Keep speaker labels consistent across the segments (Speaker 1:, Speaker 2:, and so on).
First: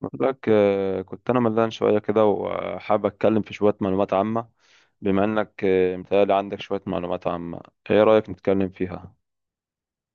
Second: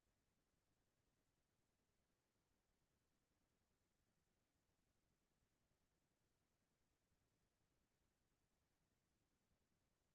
Speaker 1: بقول لك كنت انا ملان شويه كده، وحابب اتكلم في شويه معلومات عامه. بما انك متهيألي عندك شويه معلومات عامه. ايه رايك نتكلم فيها؟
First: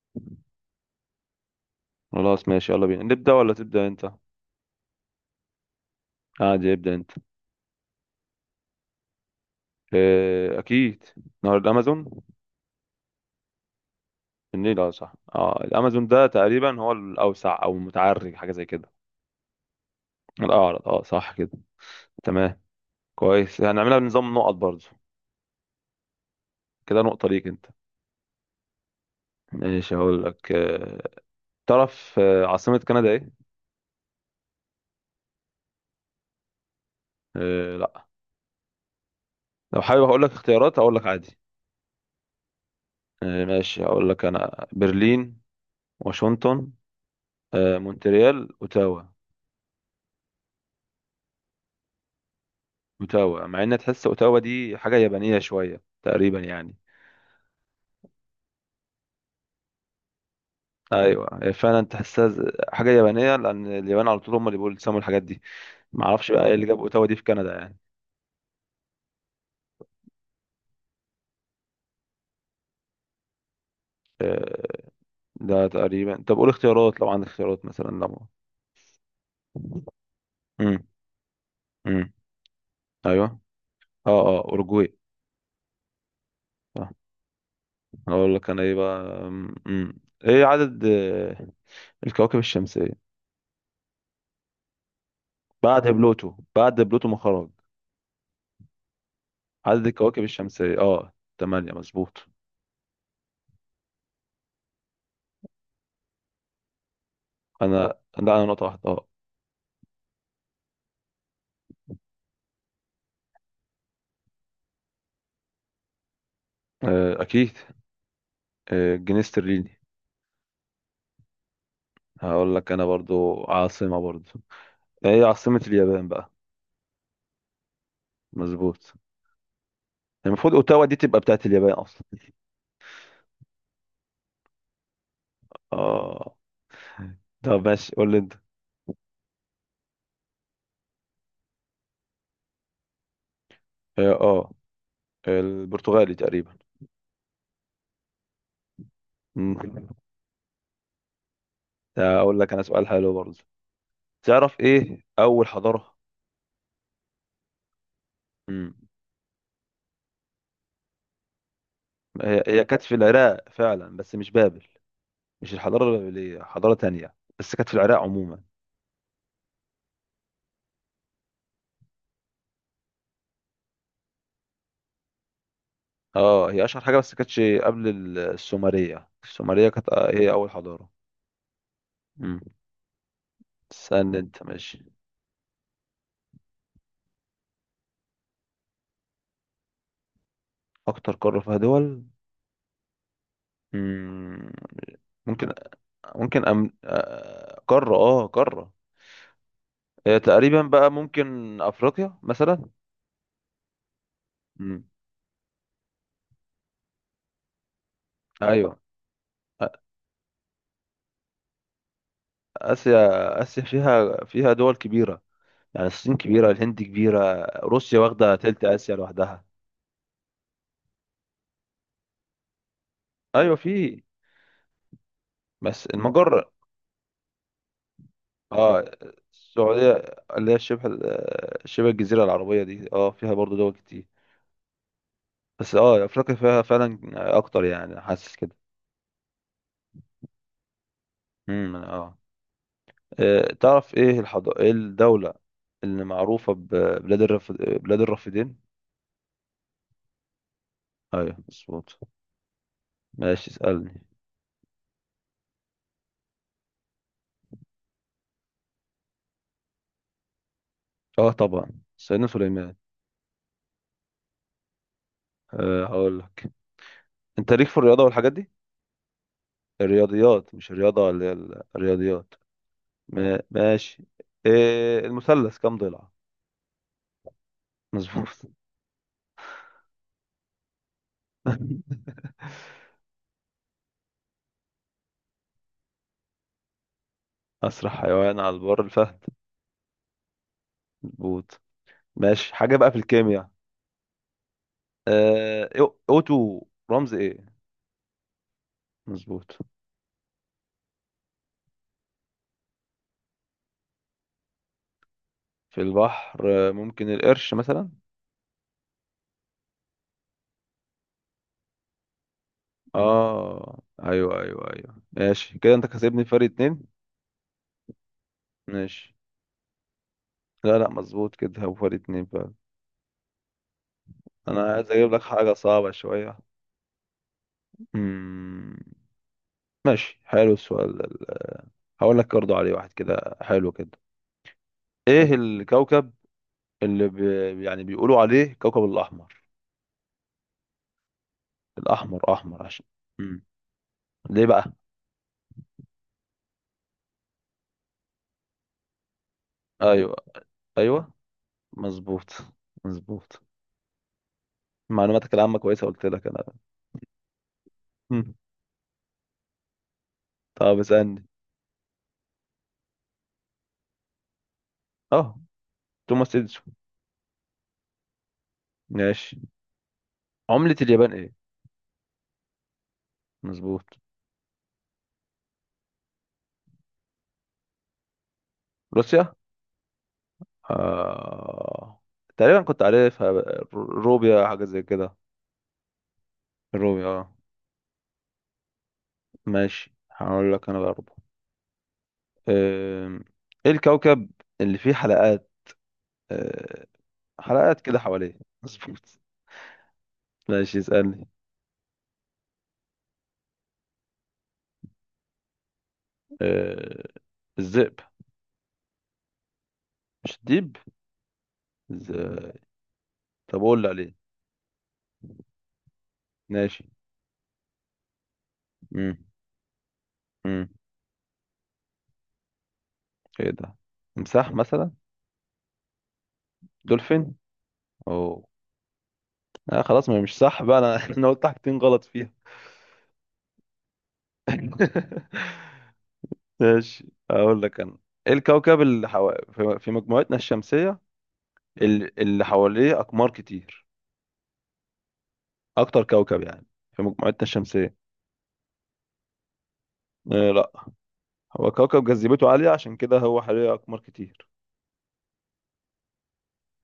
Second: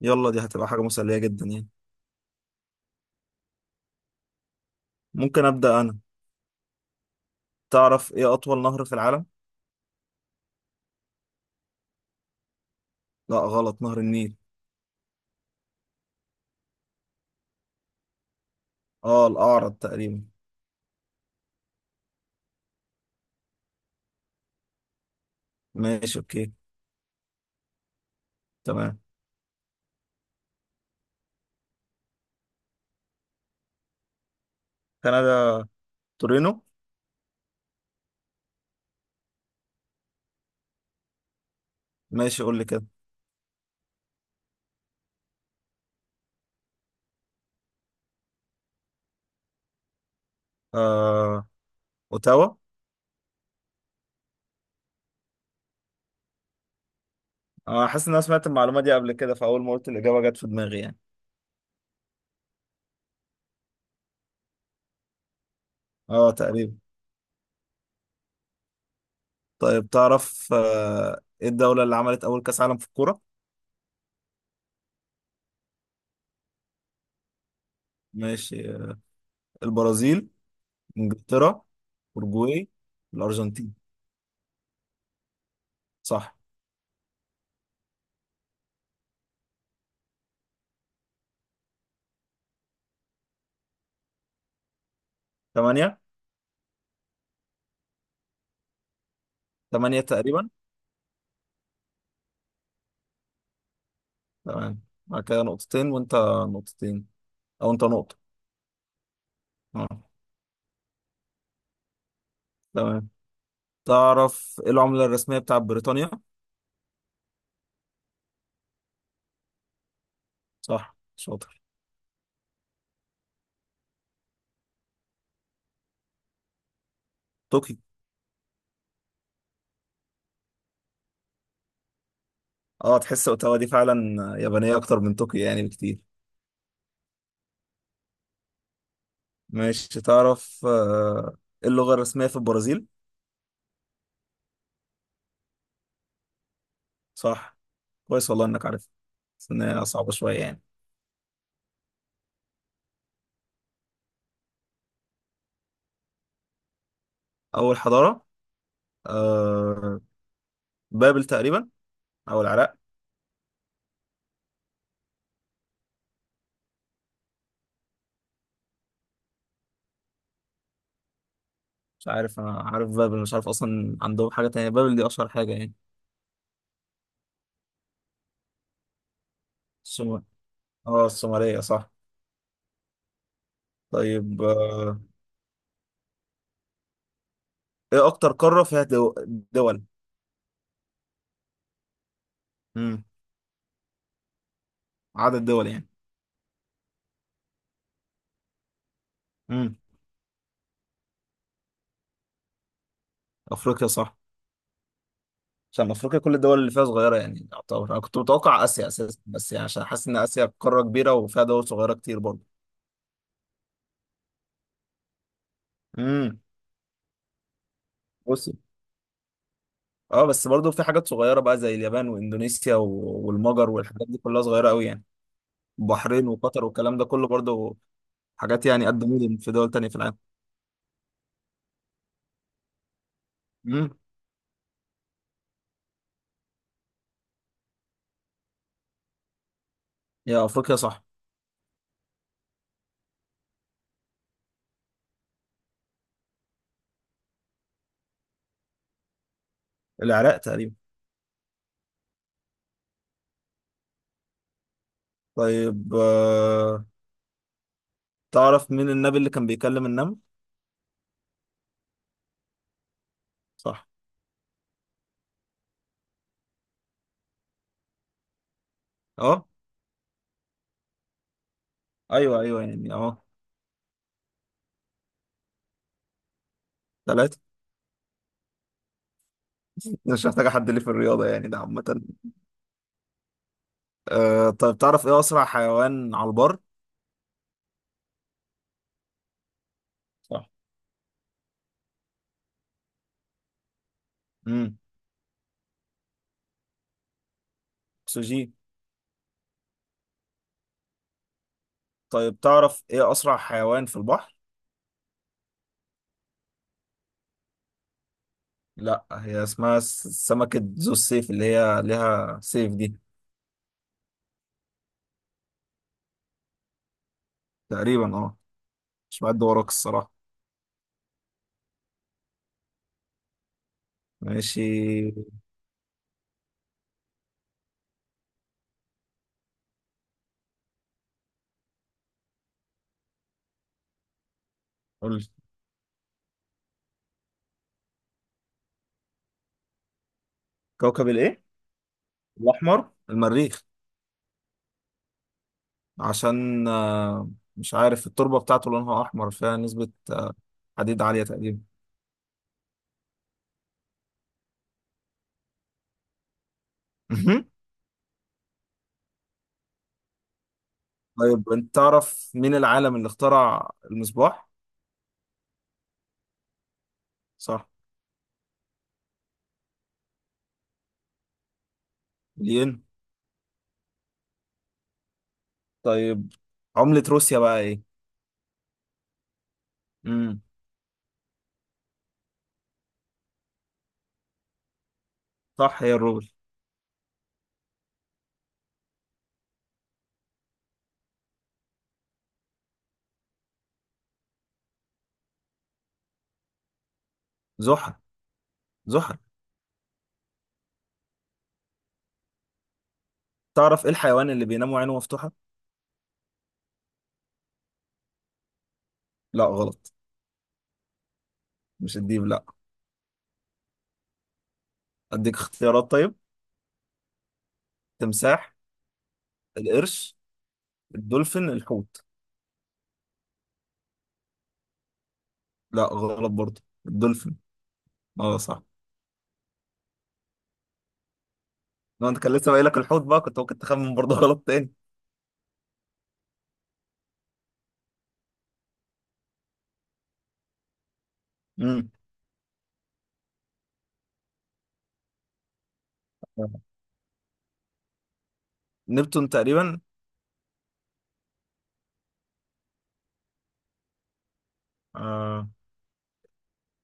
Speaker 2: يلا دي هتبقى حاجة مسلية جدا يعني.
Speaker 1: خلاص ماشي، يلا بينا نبدا ولا تبدا انت؟
Speaker 2: ممكن أبدأ أنا.
Speaker 1: عادي، ابدا انت.
Speaker 2: تعرف إيه أطول نهر في العالم؟
Speaker 1: اكيد. نهر الامازون.
Speaker 2: لا غلط، نهر النيل.
Speaker 1: النيل، اه صح، اه الامازون ده تقريبا هو الاوسع او المتعرج، حاجه زي كده.
Speaker 2: آه الأعرض تقريبا.
Speaker 1: الاعرض، اه صح كده. تمام. كويس، هنعملها بنظام نقط برضه.
Speaker 2: ماشي أوكي.
Speaker 1: كده نقطه ليك انت.
Speaker 2: تمام.
Speaker 1: ماشي، هقول لك تعرف عاصمه كندا ايه؟
Speaker 2: كندا. تورينو.
Speaker 1: لا. لو حابب هقول لك اختيارات، اقول لك عادي.
Speaker 2: ماشي قول لي كده.
Speaker 1: ماشي، هقول لك انا برلين، واشنطن، مونتريال، اوتاوا.
Speaker 2: آه أوتاوا.
Speaker 1: اوتاوا، مع ان تحس اوتاوا دي حاجه يابانيه شويه تقريبا يعني.
Speaker 2: آه، حاسس إن أنا سمعت المعلومة دي قبل كده فأول ما قلت الإجابة جت في دماغي يعني.
Speaker 1: ايوه هي فعلا تحسها حاجه يابانيه، لان اليابان على طول هم اللي بيسموا الحاجات دي. ما
Speaker 2: آه
Speaker 1: اعرفش بقى ايه اللي
Speaker 2: تقريبا.
Speaker 1: جاب اوتاوا دي في كندا يعني.
Speaker 2: طيب تعرف إيه الدولة اللي عملت أول كأس عالم في الكورة؟
Speaker 1: آه، ده تقريبا، طب قول اختيارات لو عندك اختيارات مثلا لو...
Speaker 2: ماشي، البرازيل.
Speaker 1: امم.
Speaker 2: إنجلترا.
Speaker 1: امم.
Speaker 2: أورجواي.
Speaker 1: ايوه.
Speaker 2: الأرجنتين.
Speaker 1: اه اه اورجواي.
Speaker 2: صح.
Speaker 1: صح. هقول لك انا ايه بقى؟ امم. ايه عدد الكواكب الشمسية؟ بعد
Speaker 2: ثمانية.
Speaker 1: بلوتو، بعد بلوتو ما خرج. عدد
Speaker 2: ثمانية
Speaker 1: الكواكب
Speaker 2: تقريبا.
Speaker 1: الشمسية اه تمانية، مظبوط.
Speaker 2: تمام. بعد كده نقطتين وانت. نقطتين. او
Speaker 1: انا؟
Speaker 2: انت نقطة.
Speaker 1: لا انا نقطة واحدة اه.
Speaker 2: اه. تمام. تعرف ايه العملة الرسمية بتاعت بريطانيا؟
Speaker 1: اكيد. الجنيه استرليني.
Speaker 2: صح شاطر.
Speaker 1: هقول لك انا برضو، عاصمة برضو. هي عاصمة اليابان بقى؟
Speaker 2: طوكيو.
Speaker 1: مظبوط. المفروض اوتاوا دي تبقى بتاعت اليابان اصلا.
Speaker 2: اه تحس اوتاوا دي فعلا يابانية اكتر من طوكيو يعني بكتير.
Speaker 1: اه، طب ماشي قول لي انت.
Speaker 2: ماشي تعرف ايه اللغة الرسمية في البرازيل؟
Speaker 1: اه، البرتغالي تقريبا.
Speaker 2: صح. كويس والله انك عارف. بس
Speaker 1: مم.
Speaker 2: إن هي صعبة شوية يعني.
Speaker 1: اقول لك انا سؤال حلو برضو. تعرف ايه اول حضارة؟
Speaker 2: اول حضارة.
Speaker 1: مم.
Speaker 2: آه بابل تقريبا. او
Speaker 1: هي
Speaker 2: العراق.
Speaker 1: كانت في العراق فعلا، بس مش بابل. مش الحضاره البابليه، حضاره تانية. بس كانت في العراق عموما.
Speaker 2: مش عارف، انا عارف بابل، مش عارف اصلا عندهم حاجة تانية، بابل دي اشهر حاجة يعني.
Speaker 1: اه هي اشهر حاجه، بس كانتش قبل السومريه. السومريه كانت
Speaker 2: السومر.
Speaker 1: هي اول حضاره.
Speaker 2: اه السومرية صح.
Speaker 1: امم. استنى انت
Speaker 2: طيب
Speaker 1: ماشي.
Speaker 2: ايه اكتر قارة فيها دول؟
Speaker 1: اكتر قاره فيها دول.
Speaker 2: امم.
Speaker 1: مم.
Speaker 2: عدد
Speaker 1: ممكن.
Speaker 2: دول يعني.
Speaker 1: ممكن أم... آه، قاره اه قاره.
Speaker 2: امم.
Speaker 1: تقريبا بقى، ممكن افريقيا مثلا.
Speaker 2: افريقيا صح.
Speaker 1: امم.
Speaker 2: عشان افريقيا كل الدول اللي فيها صغيرة يعني، يعتبر انا كنت متوقع
Speaker 1: ايوه.
Speaker 2: اسيا اساسا بس يعني
Speaker 1: آ-
Speaker 2: عشان حاسس ان اسيا قارة كبيرة وفيها دول صغيرة كتير برضه.
Speaker 1: اسيا، اسيا فيها دول كبيره. يعني الصين
Speaker 2: امم.
Speaker 1: كبيره، الهند كبيره، روسيا واخده
Speaker 2: بص.
Speaker 1: تلت اسيا لوحدها.
Speaker 2: اه بس برضه في حاجات صغيرة بقى زي اليابان واندونيسيا
Speaker 1: ايوه
Speaker 2: والمجر
Speaker 1: في.
Speaker 2: والحاجات دي كلها صغيرة قوي يعني.
Speaker 1: بس
Speaker 2: البحرين
Speaker 1: المجره.
Speaker 2: وقطر والكلام ده كله برضه حاجات
Speaker 1: اه
Speaker 2: يعني قد مدن في دول تانية
Speaker 1: السعودية،
Speaker 2: في العالم.
Speaker 1: اللي هي شبه الجزيرة العربية دي، اه فيها برضو دول
Speaker 2: امم.
Speaker 1: كتير. بس اه افريقيا فيها فعلا اكتر، يعني حاسس كده.
Speaker 2: يا افريقيا صح.
Speaker 1: اه. تعرف ايه الحضارة، ايه الدولة اللي معروفة بلاد الرافدين؟
Speaker 2: العراق تقريبا.
Speaker 1: ايوه مظبوط. ماشي اسألني.
Speaker 2: طيب، تعرف مين النبي اللي كان بيكلم النمل؟
Speaker 1: اه طبعا. سيدنا سليمان.
Speaker 2: صح.
Speaker 1: أه هقول لك. انت ليك في الرياضة والحاجات دي؟
Speaker 2: اه.
Speaker 1: الرياضيات مش الرياضة، اللي هي الرياضيات.
Speaker 2: ايوه ايوه يعني اه.
Speaker 1: ماشي. إيه المثلث كام ضلع؟
Speaker 2: ثلاثة.
Speaker 1: مظبوط.
Speaker 2: مش محتاجة حد ليه في الرياضة يعني، ده عامة. آه طيب تعرف ايه أسرع حيوان على البر؟
Speaker 1: أسرع حيوان على البر الفهد.
Speaker 2: صح.
Speaker 1: مظبوط. ماشي حاجة بقى في الكيمياء.
Speaker 2: امم.
Speaker 1: أوتو رمز إيه؟
Speaker 2: سوجي.
Speaker 1: مظبوط.
Speaker 2: طيب تعرف ايه أسرع حيوان في البحر؟
Speaker 1: في البحر ممكن القرش مثلا.
Speaker 2: لا، هي اسمها سمكة ذو السيف اللي هي ليها سيف دي.
Speaker 1: آه أيوه أيوه أيوه، ماشي كده، أنت كسبني فرق اتنين.
Speaker 2: تقريبا اه.
Speaker 1: ماشي.
Speaker 2: مش بعد وراك الصراحة.
Speaker 1: لا لا، مظبوط كده، هو فرق اتنين فعلا. أنا
Speaker 2: ماشي
Speaker 1: عايز أجيب لك حاجة صعبة شوية. مم. ماشي، حلو السؤال ده. هقول لك برضه عليه واحد كده حلو كده.
Speaker 2: قول لي.
Speaker 1: إيه الكوكب اللي يعني بيقولوا عليه كوكب الأحمر؟
Speaker 2: كوكب الايه؟
Speaker 1: الاحمر، احمر عشان...
Speaker 2: الأحمر،
Speaker 1: مم.
Speaker 2: المريخ.
Speaker 1: ليه بقى؟
Speaker 2: عشان آه، مش عارف، التربة بتاعته لونها أحمر، فيها نسبة
Speaker 1: ايوه.
Speaker 2: حديد
Speaker 1: ايوه.
Speaker 2: عالية تقريبا.
Speaker 1: مظبوط. مظبوط. معلوماتك العامه كويسه، قلت لك انا.
Speaker 2: مهم.
Speaker 1: مم. طب اسالني.
Speaker 2: طيب انت تعرف مين العالم اللي اخترع المصباح؟
Speaker 1: اه توماس اديسون.
Speaker 2: صح.
Speaker 1: ماشي. عمله اليابان ايه؟
Speaker 2: الين.
Speaker 1: مظبوط.
Speaker 2: طيب عملة روسيا بقى ايه؟
Speaker 1: روسيا.
Speaker 2: امم.
Speaker 1: آه... تقريبا كنت عارفها، روبيا حاجه زي كده.
Speaker 2: صح، هي الروبل.
Speaker 1: الروبيا اه. ماشي هقول لك انا برضه. آم، ايه الكوكب اللي فيه حلقات، آه، حلقات
Speaker 2: زحل.
Speaker 1: كده حواليه؟
Speaker 2: زحل.
Speaker 1: مظبوط. ماشي اسالني.
Speaker 2: تعرف ايه الحيوان اللي بينام وعينه مفتوحة؟
Speaker 1: آه، الذئب.
Speaker 2: لا غلط.
Speaker 1: مش ديب؟
Speaker 2: مش الديب، لا.
Speaker 1: ازاي؟ طب اقول اللي عليه.
Speaker 2: اديك اختيارات طيب.
Speaker 1: ماشي.
Speaker 2: تمساح.
Speaker 1: امم.
Speaker 2: القرش.
Speaker 1: امم.
Speaker 2: الدولفين، الحوت.
Speaker 1: ايه ده؟ تمساح مثلا.
Speaker 2: لا غلط برضه،
Speaker 1: دولفين.
Speaker 2: الدولفين. اه
Speaker 1: اوه.
Speaker 2: صح.
Speaker 1: آه خلاص، ما هي مش صح بقى، انا انا قلت حاجتين غلط
Speaker 2: لو انت
Speaker 1: فيها.
Speaker 2: كان لسه باقي لك الحوت بقى كنت ممكن تخمن برضه غلط تاني.
Speaker 1: ماشي اقول لك انا. ايه الكوكب في مجموعتنا الشمسية،
Speaker 2: امم.
Speaker 1: اللي حواليه اقمار كتير، اكتر كوكب يعني في مجموعتنا الشمسية؟
Speaker 2: نبتون تقريبا.
Speaker 1: آه لا. هو كوكب جاذبيته عالية، عشان كده هو حواليه اقمار كتير.
Speaker 2: آه.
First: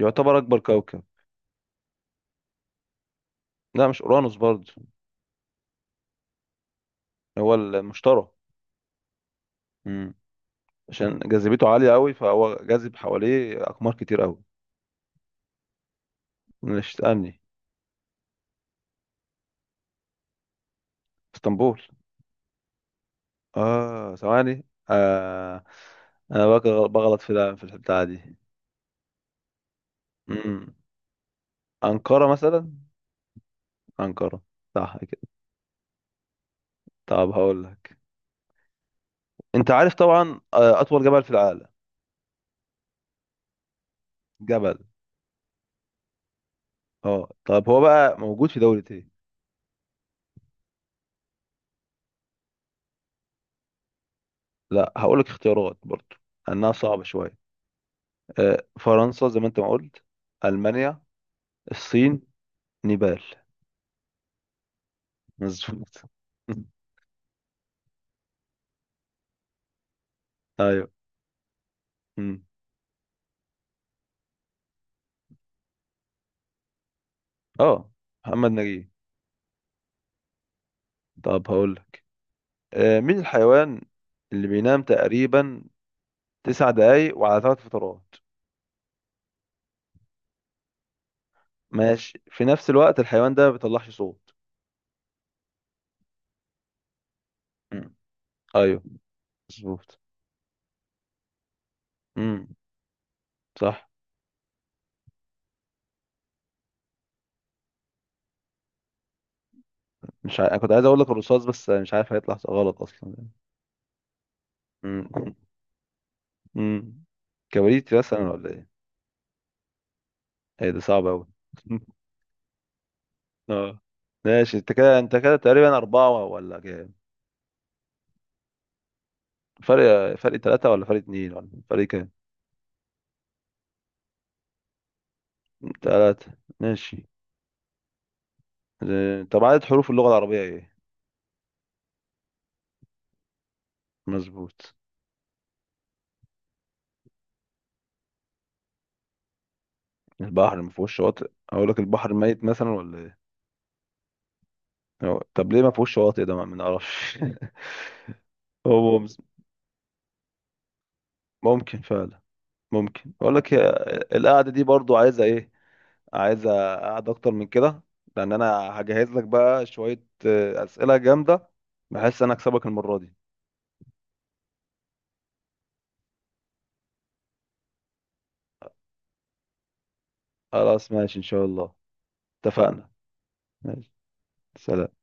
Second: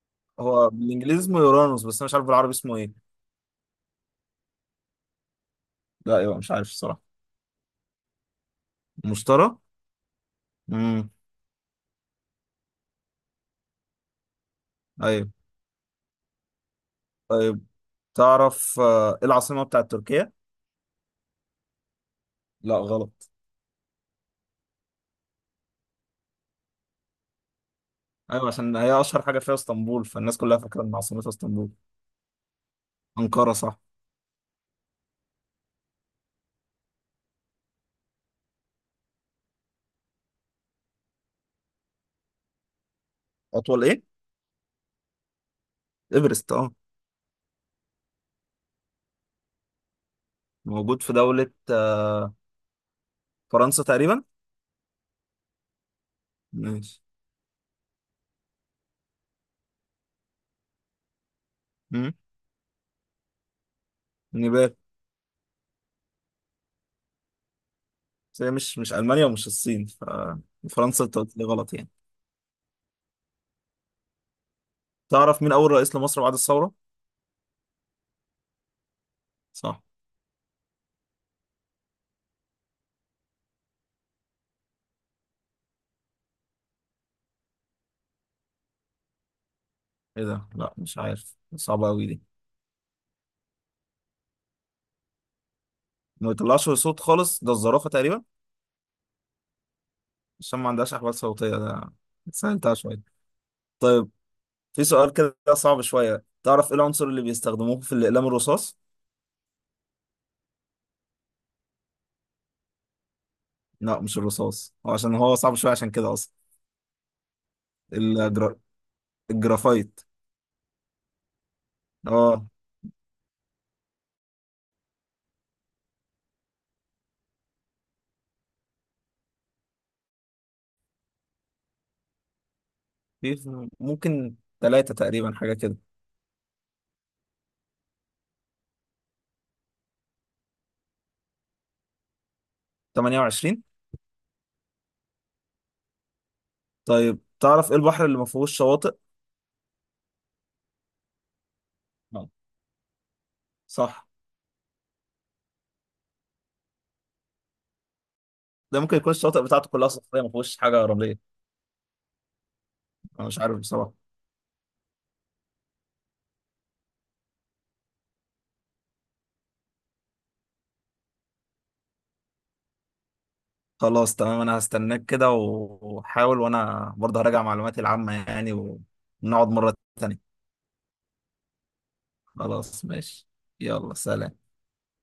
Speaker 1: يعتبر اكبر
Speaker 2: هو
Speaker 1: كوكب.
Speaker 2: بالانجليزي اسمه يورانوس بس انا مش عارف بالعربي اسمه ايه.
Speaker 1: لا مش اورانوس برضه.
Speaker 2: لا ايوه مش عارف الصراحه.
Speaker 1: هو المشتري.
Speaker 2: المشتري.
Speaker 1: مم.
Speaker 2: امم.
Speaker 1: عشان جاذبيته عالية قوي، فهو جاذب حواليه أقمار كتير قوي.
Speaker 2: ايوه.
Speaker 1: مش تسألني؟
Speaker 2: طيب تعرف ايه العاصمه بتاعت تركيا؟
Speaker 1: اسطنبول.
Speaker 2: لا غلط.
Speaker 1: اه ثواني. آه. انا بغلط في ده، في البتاعة دي.
Speaker 2: ايوه عشان هي اشهر حاجه فيها اسطنبول فالناس كلها
Speaker 1: امم.
Speaker 2: فاكره ان عاصمتها اسطنبول.
Speaker 1: أنقرة مثلا.
Speaker 2: انقره صح.
Speaker 1: أنقرة، صح كده. طب هقول لك، انت عارف طبعا اطول جبل في العالم؟
Speaker 2: اطول ايه؟
Speaker 1: جبل.
Speaker 2: ايفرست اه.
Speaker 1: اه طب هو بقى موجود في دولة ايه؟
Speaker 2: موجود في دوله فرنسا تقريبا.
Speaker 1: لا هقول لك اختيارات برضو، انها
Speaker 2: ماشي.
Speaker 1: صعبة شوية. فرنسا زي ما انت ما قلت، المانيا،
Speaker 2: امم.
Speaker 1: الصين، نيبال.
Speaker 2: نيبال.
Speaker 1: مظبوط.
Speaker 2: بس هي مش، مش المانيا ومش الصين، ف
Speaker 1: ايوه.
Speaker 2: فرنسا انت قلت لي غلط يعني.
Speaker 1: مم.
Speaker 2: تعرف مين اول رئيس لمصر بعد الثوره؟
Speaker 1: اه محمد نجيب.
Speaker 2: صح.
Speaker 1: طب هقول لك، آه مين الحيوان اللي بينام تقريبا تسع دقايق وعلى ثلاث فترات؟
Speaker 2: ايه ده، لا مش عارف، صعبه قوي
Speaker 1: ماشي،
Speaker 2: دي.
Speaker 1: في نفس الوقت الحيوان ده ما بيطلعش صوت.
Speaker 2: ما بيطلعش صوت خالص، ده الزرافه
Speaker 1: مم.
Speaker 2: تقريبا.
Speaker 1: ايوه مظبوط.
Speaker 2: عشان ما عندهاش احوال صوتيه ده.
Speaker 1: مم.
Speaker 2: سهلتها شويه.
Speaker 1: صح.
Speaker 2: طيب في سؤال كده صعب شويه، تعرف ايه العنصر اللي بيستخدموه في الاقلام الرصاص؟
Speaker 1: مش ع... انا كنت عايز اقول لك الرصاص، بس مش عارف هيطلع غلط اصلا يعني.
Speaker 2: لا مش الرصاص، هو
Speaker 1: مم.
Speaker 2: عشان هو صعب شويه عشان كده اصلا.
Speaker 1: مم. كبريت مثلا ولا
Speaker 2: الجرا...
Speaker 1: ايه؟
Speaker 2: الجرافايت.
Speaker 1: ايه ده، صعب اوي.
Speaker 2: اه.
Speaker 1: اه. ماشي انت كده، انت كده تقريبا أربعة ولا كام؟ فرق ثلاثة، ولا فرق اتنين، ولا فرق كام؟
Speaker 2: في ممكن ثلاثه تقريبا حاجه كده.
Speaker 1: ثلاثة. ماشي. طب عدد حروف اللغة العربية ايه؟
Speaker 2: 28.
Speaker 1: مظبوط.
Speaker 2: طيب تعرف ايه البحر اللي ما فيهوش شواطئ؟
Speaker 1: البحر ما فيهوش شواطئ؟ اقول لك البحر
Speaker 2: لا.
Speaker 1: ميت مثلا، ولا ايه؟
Speaker 2: صح.
Speaker 1: طب ليه ما فيهوش شواطئ ده، ما نعرفش.
Speaker 2: ده ممكن
Speaker 1: هو
Speaker 2: يكون
Speaker 1: مز-
Speaker 2: الشواطئ بتاعته كلها صخريه ما فيهوش حاجه رمليه.
Speaker 1: ممكن فعلا. ممكن
Speaker 2: انا
Speaker 1: اقول
Speaker 2: مش
Speaker 1: لك،
Speaker 2: عارف
Speaker 1: هي
Speaker 2: بصراحه.
Speaker 1: القعدة دي برضو عايزة ايه؟ عايزة قعدة اكتر من كده، لان انا هجهز لك بقى شوية اسئلة جامدة، بحيث انا اكسبك المرة دي.
Speaker 2: خلاص تمام، انا هستناك كده وحاول، وانا برضه هراجع معلوماتي العامة يعني، ونقعد مرة تانية.
Speaker 1: خلاص ماشي ان شاء الله.
Speaker 2: خلاص
Speaker 1: اتفقنا.
Speaker 2: ماشي.
Speaker 1: ماشي.
Speaker 2: يلا سلام.
Speaker 1: سلام.